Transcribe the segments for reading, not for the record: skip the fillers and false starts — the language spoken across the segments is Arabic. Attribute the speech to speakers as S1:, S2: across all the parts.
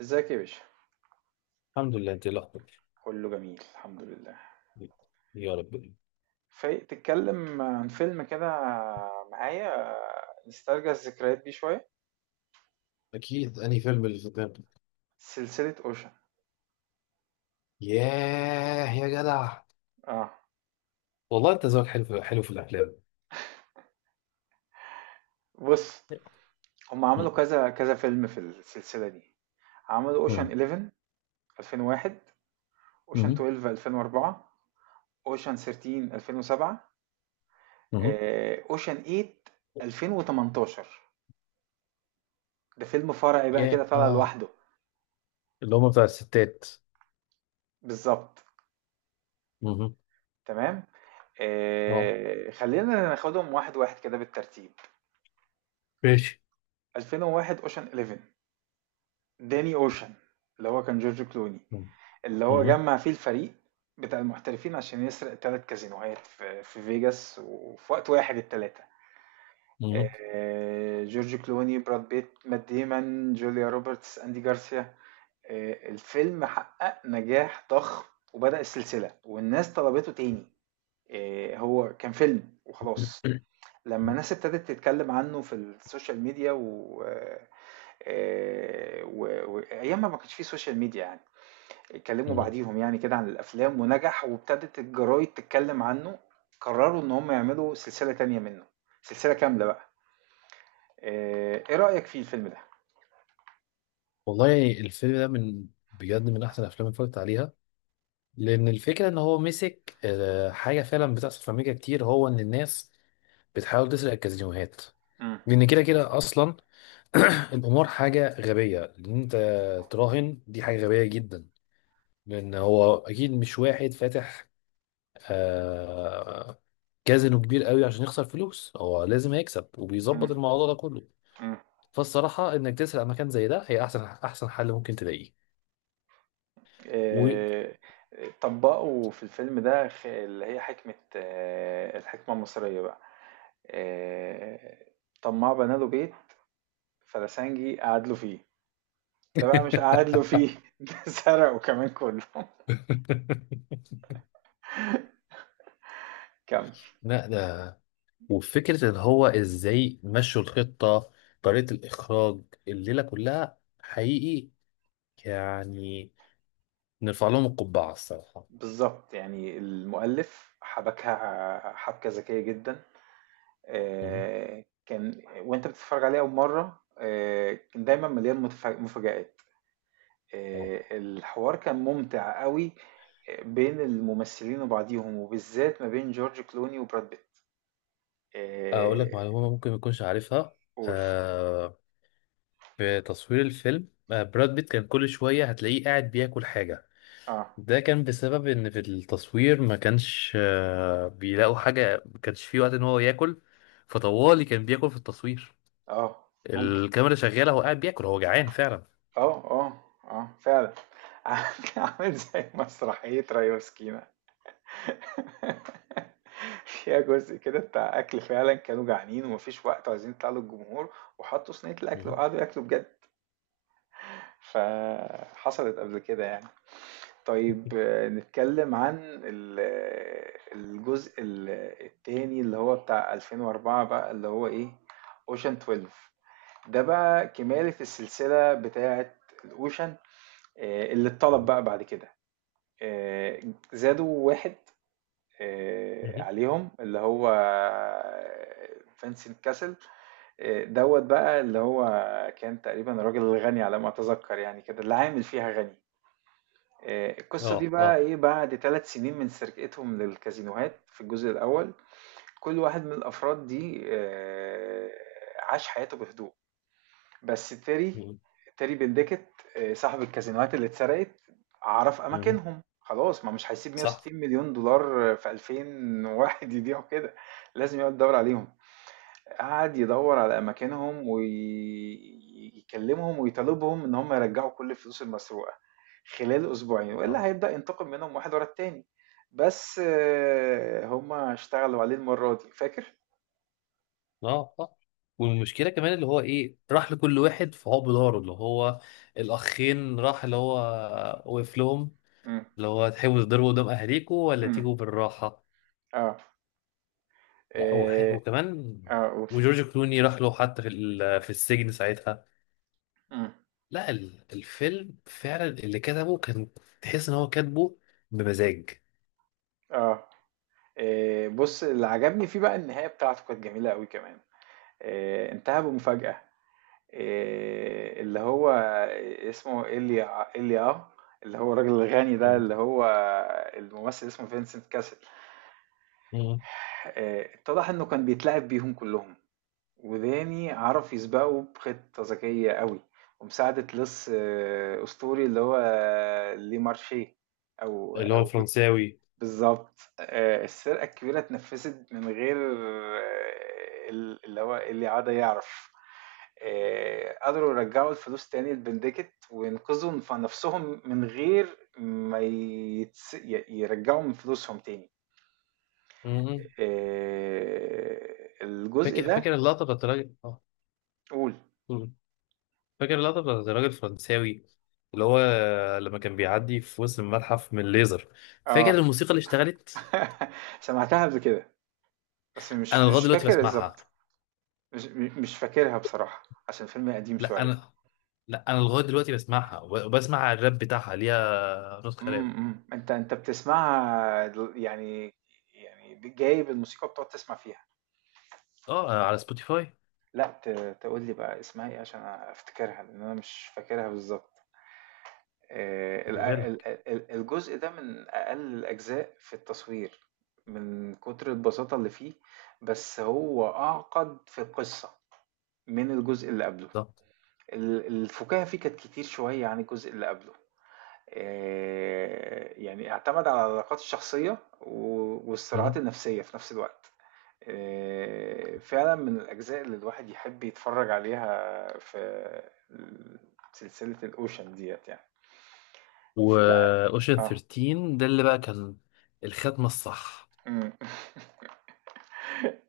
S1: ازيك يا باشا؟
S2: الحمد لله، انت إيه الاخبار؟
S1: كله جميل الحمد لله.
S2: يا رب.
S1: فايق تتكلم عن فيلم كده معايا؟ نسترجع الذكريات دي شوية.
S2: اكيد، انهي فيلم اللي في دماغك؟
S1: سلسلة اوشن.
S2: ياه يا جدع.
S1: اه،
S2: والله انت ذوقك حلو في الافلام.
S1: بص. هم
S2: مم.
S1: عملوا كذا كذا فيلم في السلسلة دي. عملوا اوشن
S2: مم.
S1: 11 2001. اوشن
S2: مم.
S1: 12 2004. اوشن 13 2007.
S2: مم.
S1: اوشن 8 2018. ده فيلم فرعي بقى كده
S2: ياه،
S1: طالع
S2: اه.
S1: لوحده.
S2: اللي هم بتاع الستات.
S1: بالظبط.
S2: مم.
S1: تمام.
S2: اه،
S1: خلينا ناخدهم واحد واحد كده بالترتيب.
S2: ماشي.
S1: 2001 اوشن 11. داني اوشن. اللي هو كان جورج كلوني.
S2: مم.
S1: اللي هو
S2: مم.
S1: جمع فيه الفريق بتاع المحترفين عشان يسرق ثلاث كازينوهات في فيجاس وفي وقت واحد الثلاثة.
S2: مم.
S1: جورج كلوني براد بيت مات ديمون جوليا روبرتس اندي جارسيا. الفيلم حقق نجاح ضخم وبدأ السلسلة والناس طلبته تاني. هو كان فيلم وخلاص. لما
S2: مم.
S1: الناس ابتدت تتكلم عنه في السوشيال ميديا و... آه، آه، و- وايام ما كانش فيه سوشيال ميديا يعني. اتكلموا
S2: مم.
S1: بعديهم يعني كده عن الافلام ونجح وابتدت الجرايد تتكلم عنه. قرروا ان هم يعملوا سلسلة تانية منه. سلسلة كاملة بقى. ايه رأيك في الفيلم ده؟
S2: والله الفيلم ده من، بجد من احسن الافلام اللي اتفرجت عليها. لان الفكره ان هو مسك حاجه فعلا بتحصل في امريكا كتير، هو ان الناس بتحاول تسرق الكازينوهات.
S1: مم.
S2: لان كده كده اصلا القمار حاجة غبية. إن أنت تراهن دي حاجة غبية جدا. لأن هو أكيد مش واحد فاتح آه كازينو كبير قوي عشان يخسر فلوس. هو لازم هيكسب وبيظبط
S1: مم.
S2: الموضوع ده كله.
S1: مم.
S2: فالصراحة إنك تسرق مكان زي ده هي أحسن حل ممكن تلاقيه. و...
S1: آه، طبقوا في الفيلم ده اللي هي حكمة الحكمة المصرية بقى. آه، طماع بنى له بيت. فلسنجي قعد له فيه. ده بقى مش قعد له فيه ده سرقه كمان كله كمل.
S2: لا ده، وفكرة اللي هو إزاي مشوا الخطة، طريقة الإخراج، الليلة كلها حقيقي. يعني نرفع لهم القبعة الصراحة.
S1: بالضبط، يعني المؤلف حبكها حبكة ذكية جدًا. كان وأنت بتتفرج عليه أول مرة. كان دايمًا مليان مفاجآت.
S2: اه.
S1: الحوار كان ممتع أوي. بين الممثلين وبعضيهم، وبالذات ما بين جورج كلوني وبراد بيت.
S2: اقول لك
S1: آآ،
S2: معلومه ممكن ما تكونش عارفها.
S1: قُل.
S2: آه. في تصوير الفيلم براد بيت كان كل شويه هتلاقيه قاعد بياكل حاجه.
S1: آه،
S2: ده كان بسبب ان في التصوير ما كانش بيلاقوا حاجه، ما كانش فيه وقت ان هو ياكل. فطوالي كان بياكل في التصوير.
S1: آه، ممكن.
S2: الكاميرا شغاله، هو قاعد بياكل، هو جعان فعلا.
S1: فعلًا. عامل عامل زي مسرحية ريا وسكينة فيها جزء كده بتاع أكل فعلًا كانوا جعانين ومافيش وقت وعايزين يطلعوا للجمهور، وحطوا صينية الأكل
S2: مهم.
S1: وقعدوا ياكلوا بجد، فحصلت قبل كده يعني. طيب، نتكلم عن ال آه، الجزء ال آه، التاني اللي هو بتاع 2004 بقى اللي هو إيه Ocean 12. ده بقى كمالة السلسلة بتاعة الOcean. اللي اتطلب
S2: مهم.
S1: بقى بعد كده. آآ زادوا 1
S2: مهم.
S1: عليهم اللي هو فينسنت كاسل. دوت بقى اللي هو كان تقريبا الراجل الغني على ما اتذكر يعني كده اللي عامل فيها غني. القصة دي
S2: اه
S1: بقى
S2: اه.
S1: ايه بعد 3 سنين من سرقتهم للكازينوهات في الجزء الأول. كل واحد من الأفراد دي عاش حياته بهدوء. بس
S2: مهم.
S1: تيري بندكت. صاحب الكازينوهات اللي اتسرقت عرف
S2: مهم.
S1: اماكنهم خلاص، ما مش هيسيب
S2: صح.
S1: 160 مليون دولار في 2000 واحد يضيعوا كده. لازم يقعد يدور عليهم. قعد يدور على اماكنهم ويكلمهم ويطالبهم ان هم يرجعوا كل الفلوس المسروقه خلال اسبوعين والا هيبدا ينتقم منهم واحد ورا التاني. بس هم اشتغلوا عليه المره دي فاكر.
S2: اه آه. والمشكله كمان اللي هو ايه، راح لكل واحد فهو بداره اللي هو الاخين، راح اللي هو وقف لهم،
S1: امم.
S2: اللي هو تحبوا تضربوا قدام اهاليكوا ولا
S1: امم.
S2: تيجوا بالراحه.
S1: اه.
S2: لا
S1: اه.
S2: وكمان،
S1: قول.
S2: وجورج كلوني راح له حتى في السجن ساعتها.
S1: امم.
S2: لا ال- الفيلم فعلا اللي كتبه كان، تحس ان هو كاتبه بمزاج.
S1: اه. بص، اللي عجبني فيه بقى النهاية بتاعته كانت جميلة قوي كمان. انتهى بمفاجأة. اللي هو اسمه إيليا إيليا. اللي هو الراجل الغني ده
S2: مم.
S1: اللي هو الممثل اسمه فينسنت كاسل.
S2: مم.
S1: اتضح انه كان بيتلاعب بيهم كلهم. وداني عرف يسبقه بخطة ذكية قوي ومساعدة لص أسطوري اللي هو لي مارشيه. أو
S2: اللي هو
S1: أو
S2: الفرنساوي.
S1: بالضبط. السرقة الكبيرة اتنفّذت من غير آه، ال اللي هو اللي عاد يعرف. قدروا يرجّعوا الفلوس تاني لبنديكت وينقذوا نَفْسهم من غير ما يتس ي يرجّعوا من فلوسهم تاني.
S2: مم.
S1: آآ الجزء
S2: فاكر
S1: ده.
S2: فاكر اللقطه بتاعت الراجل.
S1: قُل.
S2: اه. فاكر اللقطة بتاعت الراجل الفرنساوي اللي هو لما كان بيعدي في وسط المتحف من الليزر. فاكر
S1: آه.
S2: الموسيقى اللي اشتغلت؟
S1: سمعتها قبل كده، بس
S2: انا
S1: مش
S2: لغاية
S1: مش
S2: دلوقتي
S1: فاكر
S2: بسمعها.
S1: بالضبط. مش فاكرها بصراحة، عشان فيلم قديم
S2: لا
S1: شوية.
S2: انا لا انا لغاية دلوقتي بسمعها وبسمع الراب بتاعها، ليها نسخة
S1: إمم.
S2: راب.
S1: إمم. أنت بتسمعها يعني. يعني جايب الموسيقى وبتقعد تسمع فيها.
S2: اه، على سبوتيفاي.
S1: لأ، تقول لي بقى اسمها إيه عشان أفتكرها، لإن أنا مش فاكرها بالضبط. ال
S2: بيقولها لك
S1: ال ال الجزء ده من أقل الأجزاء في التصوير، من كتر البساطة اللي فيه، بس هو أعقد في القصة من الجزء اللي قبله.
S2: ده.
S1: الفُكاهة فيه كانت كتير شوية عن الجزء اللي قبله. يعني اعتمد على العلاقات الشخصية والصراعات النفسية في نفس الوقت. فعلا من الأجزاء اللي الواحد يحب يتفرج عليها في سلسلة الأوشن ديت يعني. في بقى.
S2: واوشن
S1: اه.
S2: 13 ده اللي بقى كان الختمة الصح.
S1: مم.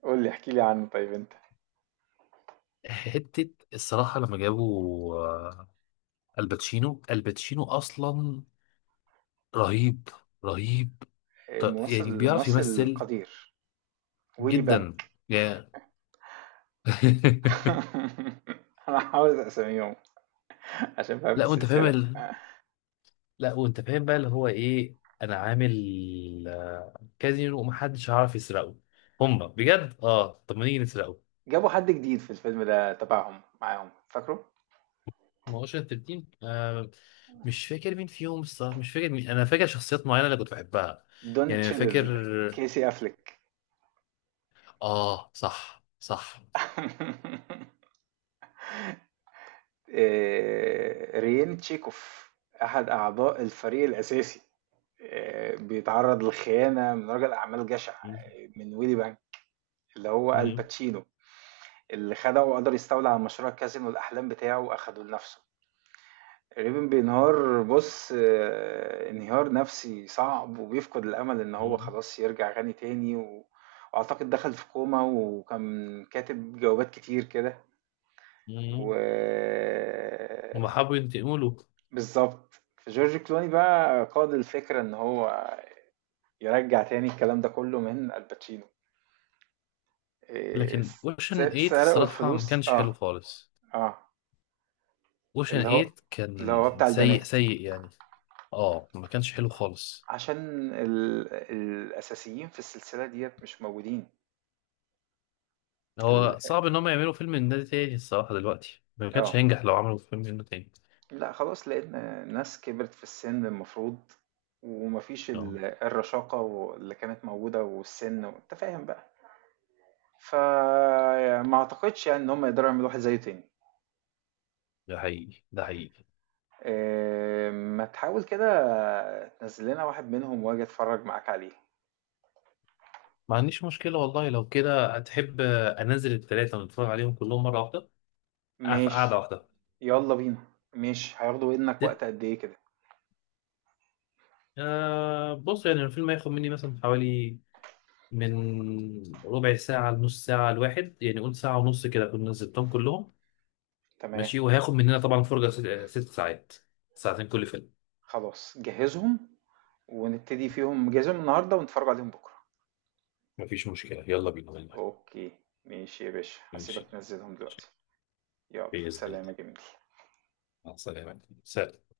S1: قول لي احكي لي عنه طيب انت.
S2: حتة الصراحة لما جابوا الباتشينو أصلا رهيب، رهيب. ط- يعني
S1: ممثل
S2: بيعرف
S1: ممثل
S2: يمثل
S1: القدير ويلي
S2: جدا.
S1: بانك.
S2: يا.
S1: انا هحاول اسميهم عشان بحب
S2: لا وانت فاهم
S1: السلسلة.
S2: ال... لا وانت فاهم بقى اللي هو ايه. انا عامل كازينو ومحدش هيعرف يسرقه. هما بجد اه، طب ما نيجي نسرقه.
S1: جابوا حد جديد في الفيلم ده تبعهم معاهم فاكره.
S2: ما هوش التلتين مش فاكر مين فيهم الصراحه، مش فاكر مين. انا فاكر شخصيات معينه اللي كنت بحبها.
S1: دوني
S2: يعني انا فاكر.
S1: تشيدل. كيسي أفليك.
S2: اه، صح صح.
S1: ريين تشيكوف أحد أعضاء الفريق الأساسي. بيتعرض للخيانة من رجل أعمال جشع
S2: م-
S1: من ويلي بانك اللي هو
S2: م-
S1: الباتشينو. اللي خدعه وقدر يستولى على مشروع كازينو الأحلام بتاعه وأخده لنفسه. ريبن بينهار بص، انهيار نفسي صعب وبيفقد الأمل إن هو
S2: م-
S1: خلاص يرجع غني تاني وأعتقد دخل في كوما وكان كاتب جوابات كتير كده و
S2: م- هما حبوا ينتقموا له.
S1: بالظبط. جورج كلوني بقى قاد الفكرة ان هو يرجع تاني الكلام ده كله من الباتشينو. إيه،
S2: لكن اوشن 8
S1: سرقوا
S2: الصراحه ما
S1: الفلوس.
S2: كانش حلو
S1: اه.
S2: خالص.
S1: اه.
S2: اوشن
S1: اللي هو
S2: 8
S1: اللي هو
S2: كان
S1: بتاع
S2: سيء
S1: البنات.
S2: سيء يعني. اه، ما كانش حلو خالص.
S1: عشان الاساسيين في السلسلة ديت مش موجودين. ال...
S2: هو صعب ان هم يعملوا فيلم من ده تاني الصراحه، دلوقتي ما كانش
S1: اه،
S2: هينجح لو عملوا فيلم منه تاني.
S1: لا خلاص لقينا ناس كبرت في السن المفروض. ومفيش
S2: اه،
S1: الرشاقة اللي كانت موجودة والسن انت فاهم بقى. فما اعتقدش يعني ان هم يقدروا يعملوا واحد زيه تاني.
S2: ده حقيقي ده حقيقي.
S1: ما تحاول كده تنزل لنا واحد منهم واجي اتفرج معاك عليه.
S2: ما عنديش مشكله والله، لو كده هتحب انزل الثلاثه ونتفرج عليهم كلهم مره واحده في قعده
S1: ماشي.
S2: واحده.
S1: يلا بينا. ماشي، هياخدوا منك
S2: ست-
S1: وقت قد ايه كده؟
S2: آه بص، يعني الفيلم هياخد مني مثلا حوالي من ربع ساعه لنص ساعه الواحد، يعني قول ساعه ونص كده اكون نزلتهم كلهم.
S1: تمام.
S2: ماشي. وهياخد مننا طبعا فرجه ست ساعات، ساعتين كل فيلم.
S1: خلاص جهزهم ونبتدي فيهم، جهزهم النهارده ونتفرج عليهم بكره.
S2: مفيش مشكلة يلا بينا والله.
S1: اوكي. ماشي يا باشا، هسيبك
S2: ماشي
S1: تنزلهم
S2: ماشي.
S1: دلوقتي. يلا،
S2: بإذن
S1: سلام
S2: الله.
S1: يا جميل.
S2: مع السلامة، سلام.